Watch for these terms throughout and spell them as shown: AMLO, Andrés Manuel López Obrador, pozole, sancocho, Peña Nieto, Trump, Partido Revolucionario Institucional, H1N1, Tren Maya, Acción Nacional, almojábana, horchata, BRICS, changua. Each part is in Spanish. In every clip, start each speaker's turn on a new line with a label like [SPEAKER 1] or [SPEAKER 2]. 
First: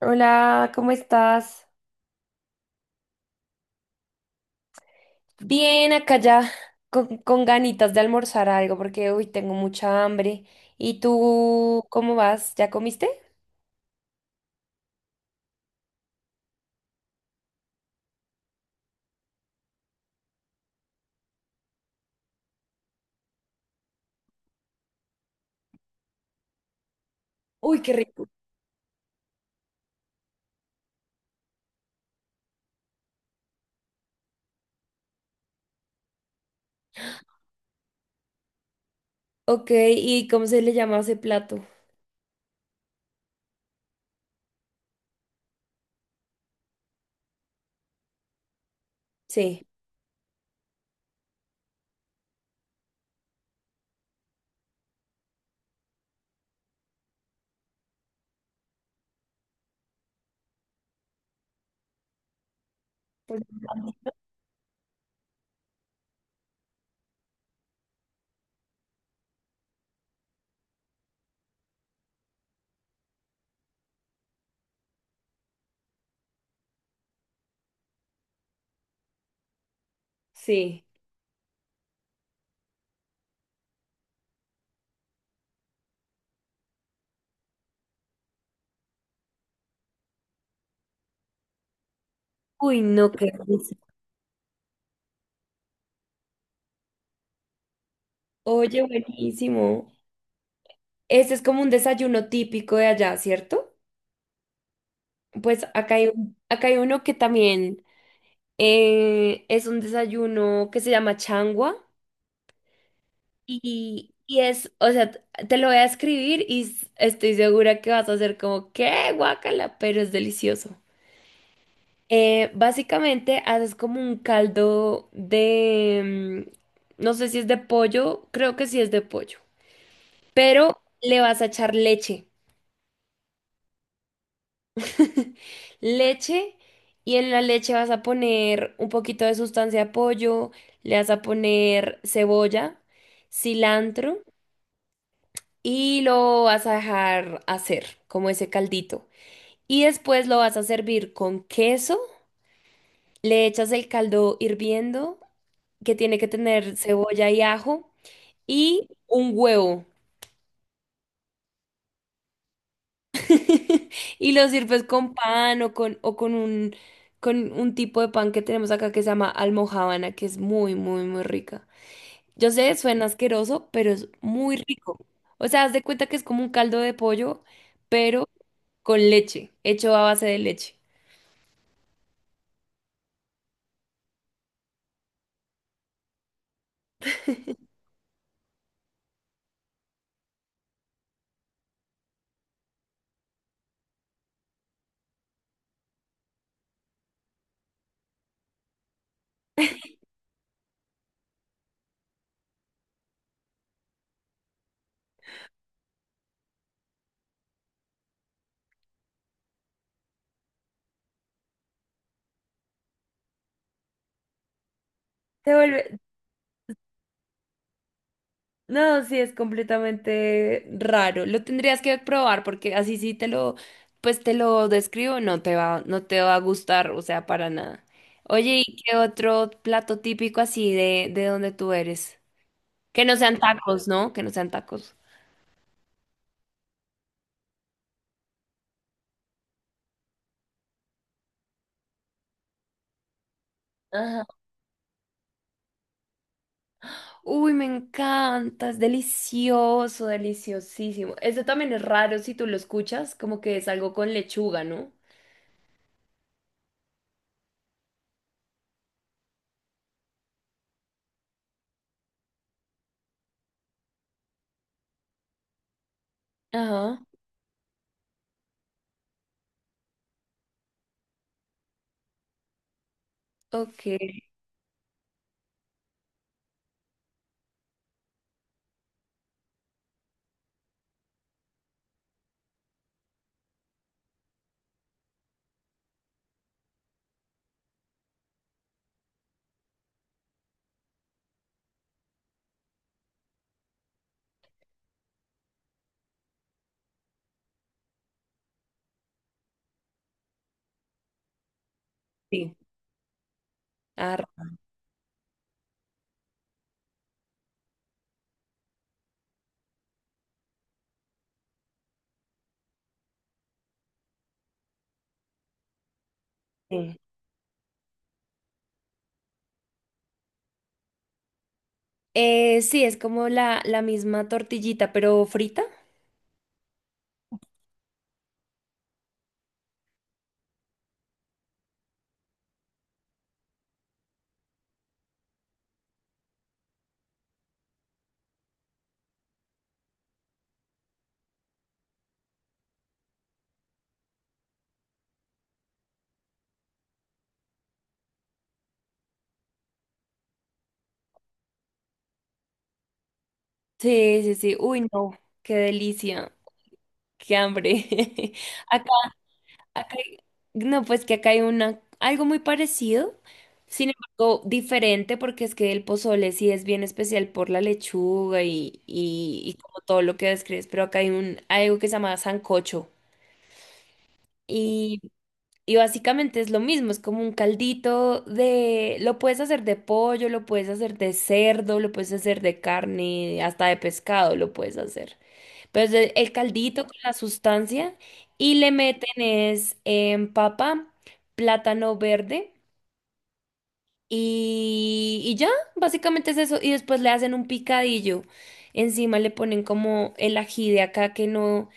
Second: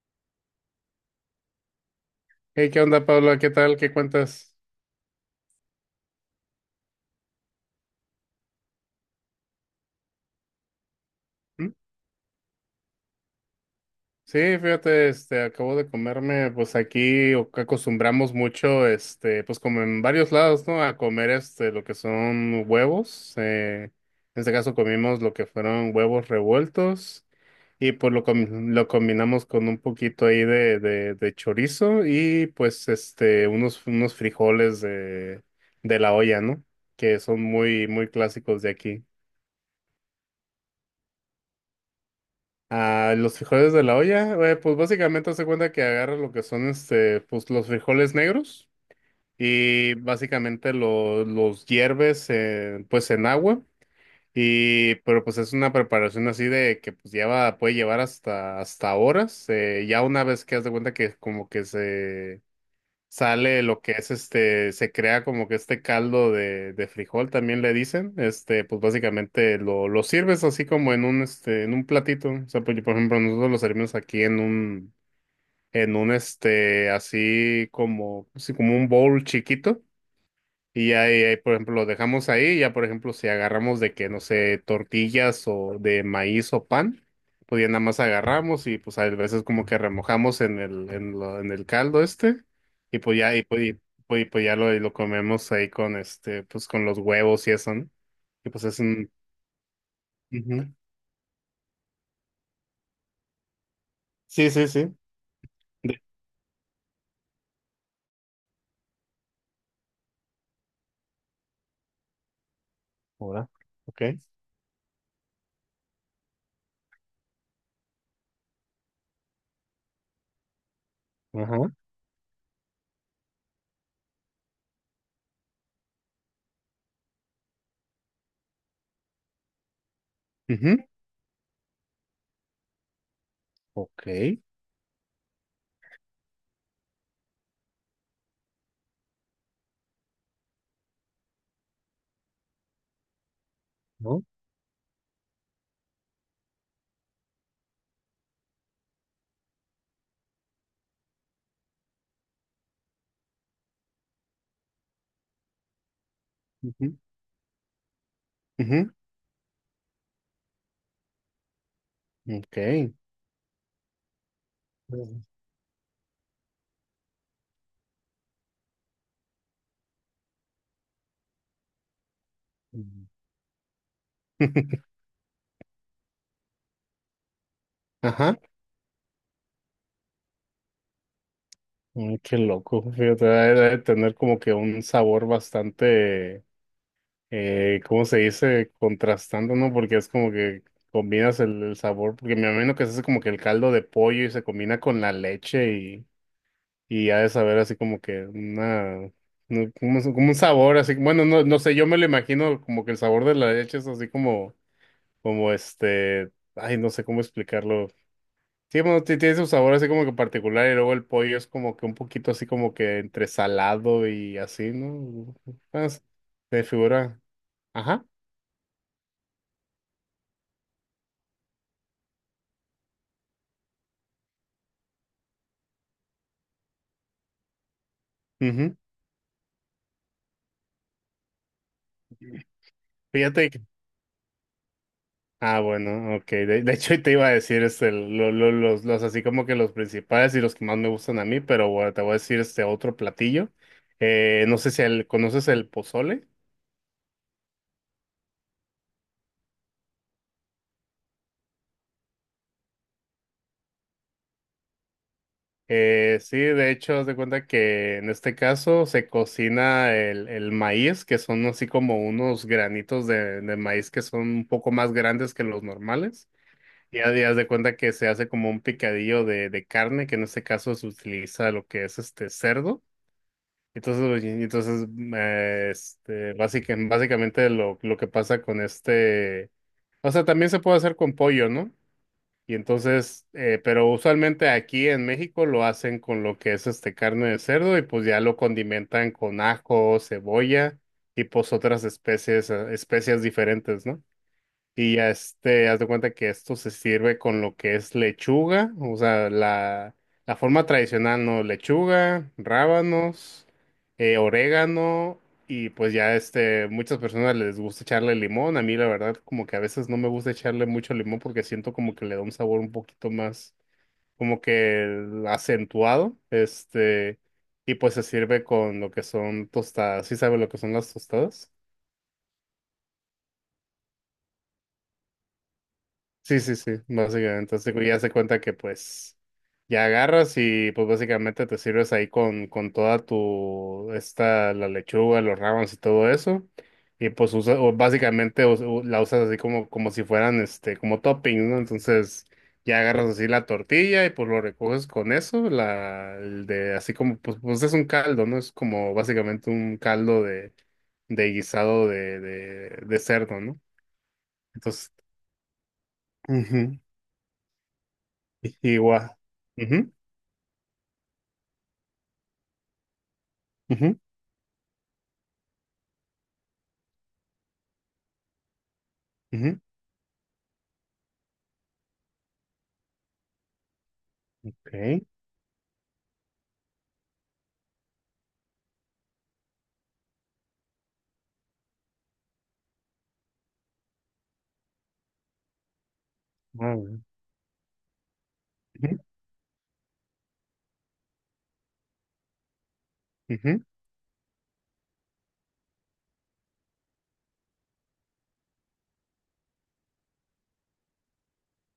[SPEAKER 1] Hola, ¿cómo estás?
[SPEAKER 2] Hey, ¿qué onda, Pablo? ¿Qué tal? ¿Qué cuentas?
[SPEAKER 1] Bien, acá ya con ganitas de almorzar algo porque hoy tengo mucha hambre. ¿Y
[SPEAKER 2] ¿Mm?
[SPEAKER 1] tú cómo vas? ¿Ya comiste?
[SPEAKER 2] Sí, fíjate, acabo de comerme, pues aquí acostumbramos mucho, pues como en varios lados, ¿no? A comer, lo que son huevos. En este caso comimos lo que fueron huevos revueltos
[SPEAKER 1] Uy, qué
[SPEAKER 2] y pues
[SPEAKER 1] rico.
[SPEAKER 2] lo combinamos con un poquito ahí de chorizo y pues, unos frijoles de la olla, ¿no? Que son muy, muy clásicos de aquí.
[SPEAKER 1] Ok, ¿y cómo se le llama ese plato?
[SPEAKER 2] Ah, los frijoles de la olla, pues básicamente hace cuenta que agarras lo que son pues los frijoles negros
[SPEAKER 1] Sí.
[SPEAKER 2] y básicamente los hierves, pues en agua. Y pero pues es una preparación así de que pues lleva, puede llevar hasta horas, ya una vez que haz de cuenta que como que se
[SPEAKER 1] Pues-
[SPEAKER 2] sale lo que es este, se crea como que este caldo de frijol, también le dicen, pues básicamente lo sirves así como en un, en un platito. O sea, pues, por ejemplo, nosotros lo servimos aquí así como un bowl chiquito,
[SPEAKER 1] Sí.
[SPEAKER 2] y ahí, ahí, por ejemplo, lo dejamos ahí. Ya, por ejemplo, si agarramos de que, no sé, tortillas o de maíz o pan, pues ya nada más agarramos y pues a veces como que remojamos en el, en el caldo este.
[SPEAKER 1] Uy,
[SPEAKER 2] Y
[SPEAKER 1] no,
[SPEAKER 2] pues
[SPEAKER 1] qué
[SPEAKER 2] ya, y pues,
[SPEAKER 1] rico.
[SPEAKER 2] y, pues, y pues ya lo, y lo comemos ahí con pues con los huevos y eso, ¿no? Y pues es
[SPEAKER 1] Oye,
[SPEAKER 2] un...
[SPEAKER 1] buenísimo.
[SPEAKER 2] ujú.
[SPEAKER 1] Este es como un desayuno típico de allá, ¿cierto?
[SPEAKER 2] Sí, sí, sí.
[SPEAKER 1] Pues acá
[SPEAKER 2] De-
[SPEAKER 1] hay, un- acá hay uno que también es un desayuno que se llama changua.
[SPEAKER 2] Ahora. Ok.
[SPEAKER 1] Y es, o sea, te lo voy a escribir y s- estoy segura que vas a hacer como, ¿qué? Guácala, pero es delicioso.
[SPEAKER 2] Ajá.
[SPEAKER 1] Básicamente haces como un caldo de, no sé si es de pollo, creo que sí es de pollo, pero
[SPEAKER 2] Ujú.
[SPEAKER 1] le vas a echar leche.
[SPEAKER 2] Ok.
[SPEAKER 1] Leche y en la leche vas a poner un poquito de sustancia de pollo, le vas a poner cebolla, cilantro.
[SPEAKER 2] ¿No?
[SPEAKER 1] Y lo vas a dejar hacer como ese caldito. Y después lo vas a servir con queso, le echas el caldo hirviendo, que tiene que tener
[SPEAKER 2] Ujú.
[SPEAKER 1] cebolla y ajo, y
[SPEAKER 2] Ujú.
[SPEAKER 1] un huevo.
[SPEAKER 2] Ok.
[SPEAKER 1] Y lo sirves con
[SPEAKER 2] Ujú.
[SPEAKER 1] pan o con un tipo de pan que tenemos acá que se llama almojábana, que es muy, muy, muy rica. Yo sé, suena asqueroso, pero es muy rico. O sea, haz de cuenta que es como un caldo de pollo, pero
[SPEAKER 2] Ajá.
[SPEAKER 1] con leche, hecho a base de leche.
[SPEAKER 2] Mm, qué loco, fíjate, debe, debe tener como que un sabor bastante, ¿cómo se dice? Contrastando, ¿no? Porque es como que combinas el sabor, porque me imagino que se hace como que el caldo de pollo y se combina con la leche, y ha de saber así como que una, no, como un sabor así, bueno, no, no sé, yo me lo imagino como que el sabor de la leche es así como, como este, ay, no sé cómo explicarlo. Sí, bueno, tiene su sabor así como que particular y luego el pollo es como que un poquito así como que entre salado y así, ¿no?
[SPEAKER 1] Te vuelve...
[SPEAKER 2] Pues, se figura. Ajá.
[SPEAKER 1] No, sí, es completamente raro. Lo tendrías que probar porque así sí te lo, pues te lo describo, no te va, no te va a gustar, o sea, para nada. Oye, ¿y
[SPEAKER 2] Ujú.
[SPEAKER 1] qué otro plato típico así de donde tú eres? Que no sean
[SPEAKER 2] Fíjate que...
[SPEAKER 1] tacos, ¿no? Que no sean tacos.
[SPEAKER 2] Ah, bueno, ok. De hecho, te iba a decir los así como que los principales y los que más me gustan a mí, pero bueno, te voy a decir este otro platillo.
[SPEAKER 1] Ajá.
[SPEAKER 2] No sé si conoces el pozole.
[SPEAKER 1] Uy, me encanta, es delicioso, deliciosísimo. Este también es raro si tú lo escuchas, como que es algo con lechuga, ¿no?
[SPEAKER 2] Sí, de hecho, haz de cuenta que en este caso se cocina el maíz, que son así como unos granitos de maíz que son un poco más grandes que los normales. Y
[SPEAKER 1] Ajá,
[SPEAKER 2] haz y haz de cuenta que se hace como un picadillo de carne, que en este caso se utiliza lo que es este cerdo.
[SPEAKER 1] ok,
[SPEAKER 2] Entonces, y entonces, básicamente lo que pasa con este, o sea, también se puede hacer con pollo, ¿no? Y entonces, pero usualmente aquí en México lo hacen con lo que es carne de cerdo y pues ya lo condimentan con ajo, cebolla y pues otras especies, especias diferentes, ¿no? Y ya haz de cuenta que esto se sirve con lo que es lechuga. O sea, la forma tradicional, ¿no? Lechuga,
[SPEAKER 1] sí.
[SPEAKER 2] rábanos,
[SPEAKER 1] Ah,
[SPEAKER 2] orégano, y pues ya muchas personas les gusta echarle limón. A mí la verdad, como que a veces no me gusta echarle mucho limón porque siento como que le da un sabor un poquito más, como que acentuado.
[SPEAKER 1] sí.
[SPEAKER 2] Y pues se sirve con lo que son tostadas. ¿Sí sabe lo que son las tostadas?
[SPEAKER 1] Sí, es como la misma tortillita, pero frita.
[SPEAKER 2] Sí, sí, sí, básicamente. Entonces ya se cuenta que pues ya agarras y pues básicamente te sirves ahí con toda tu, esta, la lechuga, los rábanos y todo eso. Y pues usa, o básicamente la usas así como, como si fueran, como topping, ¿no? Entonces ya agarras así la tortilla y pues lo recoges con eso, la, el de, así como, pues, pues es un caldo, ¿no? Es como básicamente un caldo de, guisado de cerdo, ¿no?
[SPEAKER 1] Sí, sí, sí. Uy,
[SPEAKER 2] Entonces...
[SPEAKER 1] no, qué delicia,
[SPEAKER 2] ujú.
[SPEAKER 1] qué hambre. Acá,
[SPEAKER 2] Igual. Ujú,
[SPEAKER 1] acá hay- no, pues que acá hay una, algo muy parecido, sin
[SPEAKER 2] ujú,
[SPEAKER 1] embargo, diferente, porque es que el pozole sí es bien especial por la lechuga y
[SPEAKER 2] ujú.
[SPEAKER 1] como todo lo que describes, pero acá hay un, algo que se llama sancocho.
[SPEAKER 2] Ok.
[SPEAKER 1] Y básicamente es lo mismo, es como un caldito de... Lo puedes hacer de pollo, lo puedes hacer de cerdo, lo puedes hacer de carne, hasta de pescado lo puedes hacer. Pero es el
[SPEAKER 2] Ah,
[SPEAKER 1] caldito con
[SPEAKER 2] bueno.
[SPEAKER 1] la sustancia y le
[SPEAKER 2] Ujú,
[SPEAKER 1] meten es papa, plátano verde.
[SPEAKER 2] ujú,
[SPEAKER 1] Y ya, básicamente es eso. Y después le hacen un picadillo. Encima le ponen como el ají de acá que no.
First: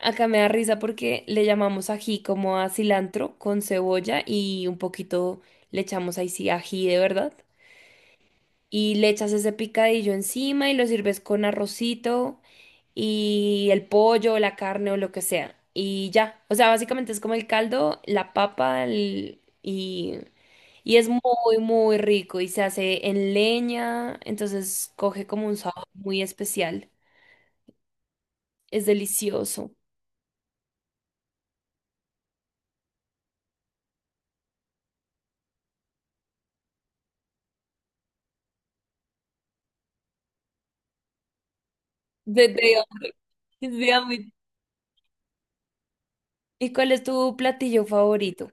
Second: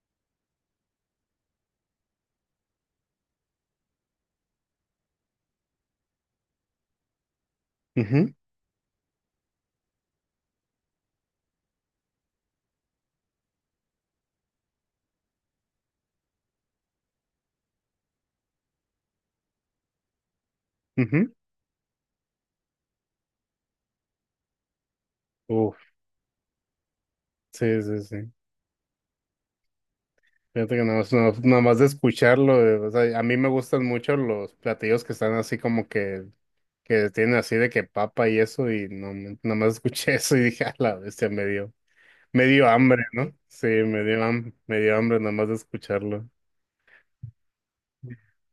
[SPEAKER 1] Acá me da risa porque le llamamos ají como a cilantro con cebolla y un poquito le echamos ahí sí ají de verdad.
[SPEAKER 2] ujú,
[SPEAKER 1] Y le echas ese picadillo encima y lo sirves con arrocito y el pollo, la carne o lo que sea. Y ya. O sea, básicamente es como el caldo, la papa el- y es
[SPEAKER 2] ujú.
[SPEAKER 1] muy, muy rico y se hace en leña, entonces coge como un
[SPEAKER 2] Uf,
[SPEAKER 1] sabor muy especial.
[SPEAKER 2] sí, sí, sí.
[SPEAKER 1] Es delicioso.
[SPEAKER 2] Fíjate que nada más de escucharlo, o sea, a mí me gustan mucho los platillos que están así como que tienen así de que papa y eso, y no, nada más escuché eso y dije, a la bestia, me dio, me dio
[SPEAKER 1] De
[SPEAKER 2] hambre,
[SPEAKER 1] hambre.
[SPEAKER 2] ¿no? Sí,
[SPEAKER 1] Es de
[SPEAKER 2] me dio,
[SPEAKER 1] hambre.
[SPEAKER 2] ham- me dio hambre nada más de escucharlo.
[SPEAKER 1] ¿Y cuál es tu platillo favorito?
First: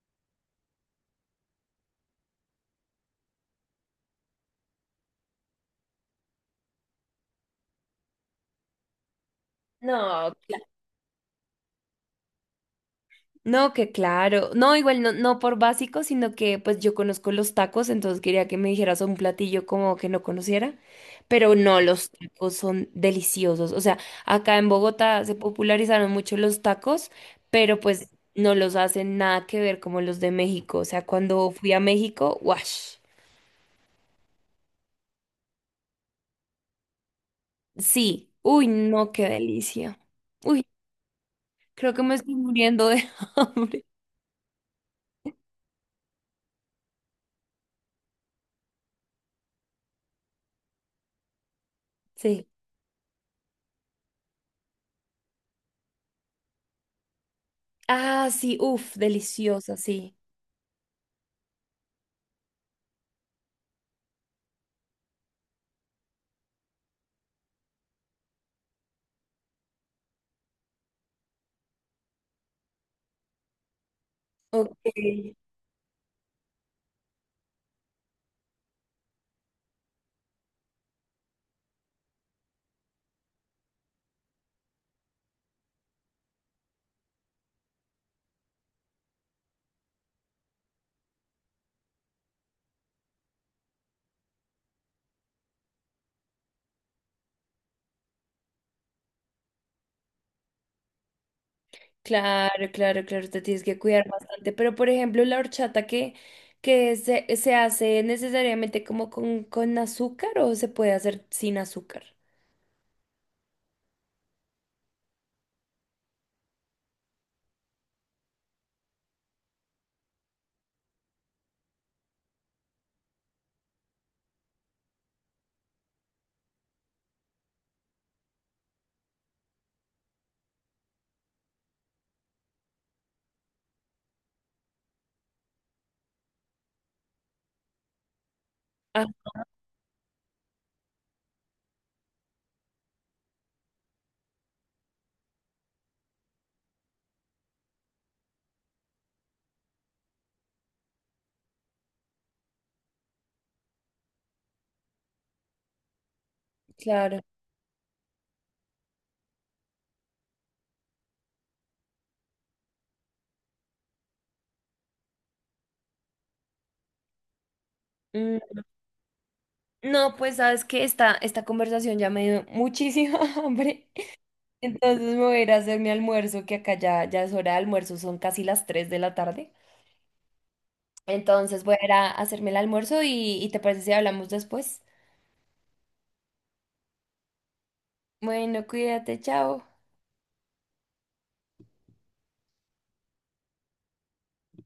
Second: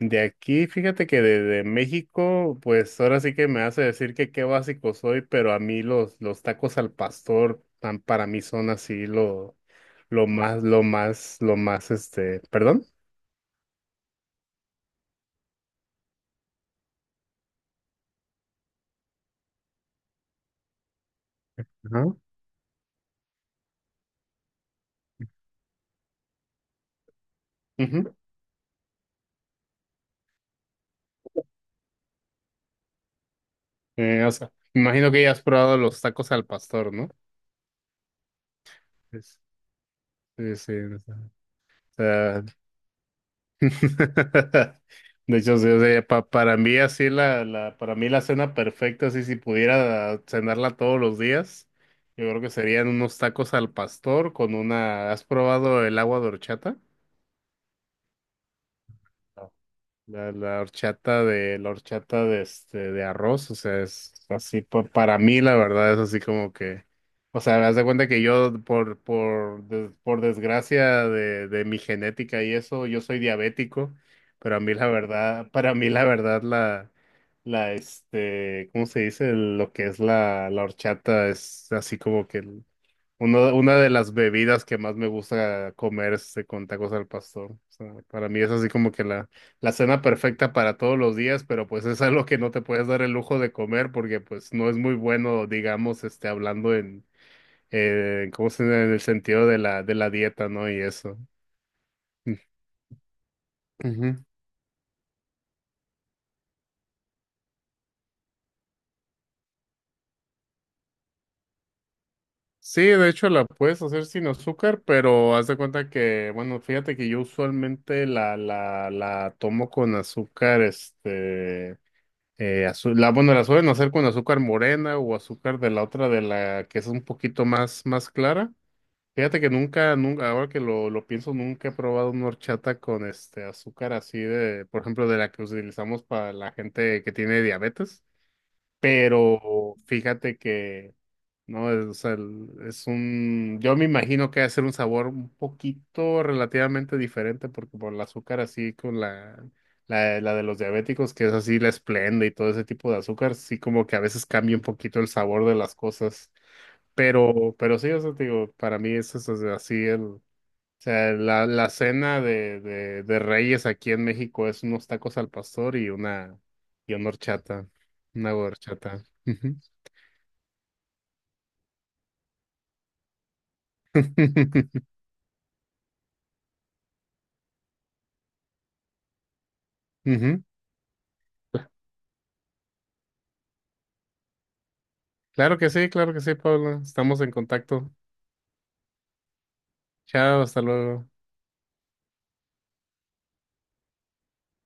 [SPEAKER 2] De aquí, fíjate que de México, pues ahora sí que me hace decir que qué básico soy, pero a mí los tacos al pastor, para mí son así lo,
[SPEAKER 1] No,
[SPEAKER 2] lo más,
[SPEAKER 1] ok.
[SPEAKER 2] lo más, lo más, perdón.
[SPEAKER 1] No, que claro. No, igual no, no por básico, sino que pues yo conozco los tacos, entonces quería que me dijeras un platillo como que no conociera. Pero no, los
[SPEAKER 2] Ajá.
[SPEAKER 1] tacos son deliciosos. O sea, acá en Bogotá se popularizaron mucho los tacos, pero pues
[SPEAKER 2] Ujú.
[SPEAKER 1] no los hacen nada que ver como los de México. O sea, cuando fui a México, ¡wash!
[SPEAKER 2] O sea, imagino que ya has probado los tacos al pastor, ¿no?
[SPEAKER 1] Sí. Uy, no, qué
[SPEAKER 2] Pues,
[SPEAKER 1] delicia.
[SPEAKER 2] sí,
[SPEAKER 1] Uy,
[SPEAKER 2] sí. O
[SPEAKER 1] creo que me estoy
[SPEAKER 2] sea,
[SPEAKER 1] muriendo de hambre.
[SPEAKER 2] de hecho, sí, o sea, para mí así para mí la cena perfecta, así si pudiera cenarla todos los días, yo creo
[SPEAKER 1] Sí.
[SPEAKER 2] que serían unos tacos al pastor con una. ¿Has probado el agua de horchata?
[SPEAKER 1] Ah, sí, uf, deliciosa, sí.
[SPEAKER 2] La horchata de de arroz. O sea, es así, para mí la verdad es así como que, o sea, haz de cuenta que yo por desgracia de mi genética y eso, yo soy diabético, pero a mí
[SPEAKER 1] Ok.
[SPEAKER 2] la verdad, para mí la verdad ¿cómo se dice? Lo que es la horchata es así como que una de las bebidas que más me gusta comer es este, con tacos al pastor. O sea, para mí es así como que la cena perfecta para todos los días, pero pues es algo que no te puedes dar el lujo de comer porque pues no es muy bueno, digamos, hablando en, ¿cómo se dice? En el sentido de la dieta, ¿no? Y eso.
[SPEAKER 1] Claro, claro, claro, te tienes que cuidar
[SPEAKER 2] Ujú.
[SPEAKER 1] bastante. Pero, por ejemplo, la horchata que se hace necesariamente como con azúcar o se puede hacer sin azúcar.
[SPEAKER 2] Sí, de hecho la puedes hacer sin azúcar, pero haz de cuenta que, bueno, fíjate que yo usualmente la tomo con azúcar, bueno, la suelen hacer con azúcar morena o azúcar de la otra, de la que es un poquito más clara. Fíjate que nunca, nunca, ahora que lo pienso, nunca he probado una horchata con este azúcar así de, por ejemplo, de la que utilizamos para la gente que tiene diabetes.
[SPEAKER 1] Ah,
[SPEAKER 2] Pero fíjate que no, es, o sea, es un, yo me imagino que va a ser un sabor un poquito relativamente diferente porque por el azúcar así con la de los diabéticos, que es así la esplenda y todo ese tipo de azúcar, sí como que a veces cambia un poquito el sabor de las cosas,
[SPEAKER 1] claro.
[SPEAKER 2] pero sí, o sea, te digo, para mí eso es así el, o sea, la cena de Reyes aquí en México es unos tacos al pastor y una horchata, una
[SPEAKER 1] Mm,
[SPEAKER 2] horchata.
[SPEAKER 1] no, pues sabes que esta conversación ya me dio muchísima hambre. Entonces me voy a ir a hacer mi almuerzo, que acá ya, ya es hora de almuerzo, son casi las 3 de la tarde.
[SPEAKER 2] Ujú.
[SPEAKER 1] Entonces voy a ir a hacerme el almuerzo y te parece si hablamos después.
[SPEAKER 2] Claro que sí, Pablo. Estamos en contacto.
[SPEAKER 1] Bueno, cuídate, chao.
[SPEAKER 2] Chao, hasta luego.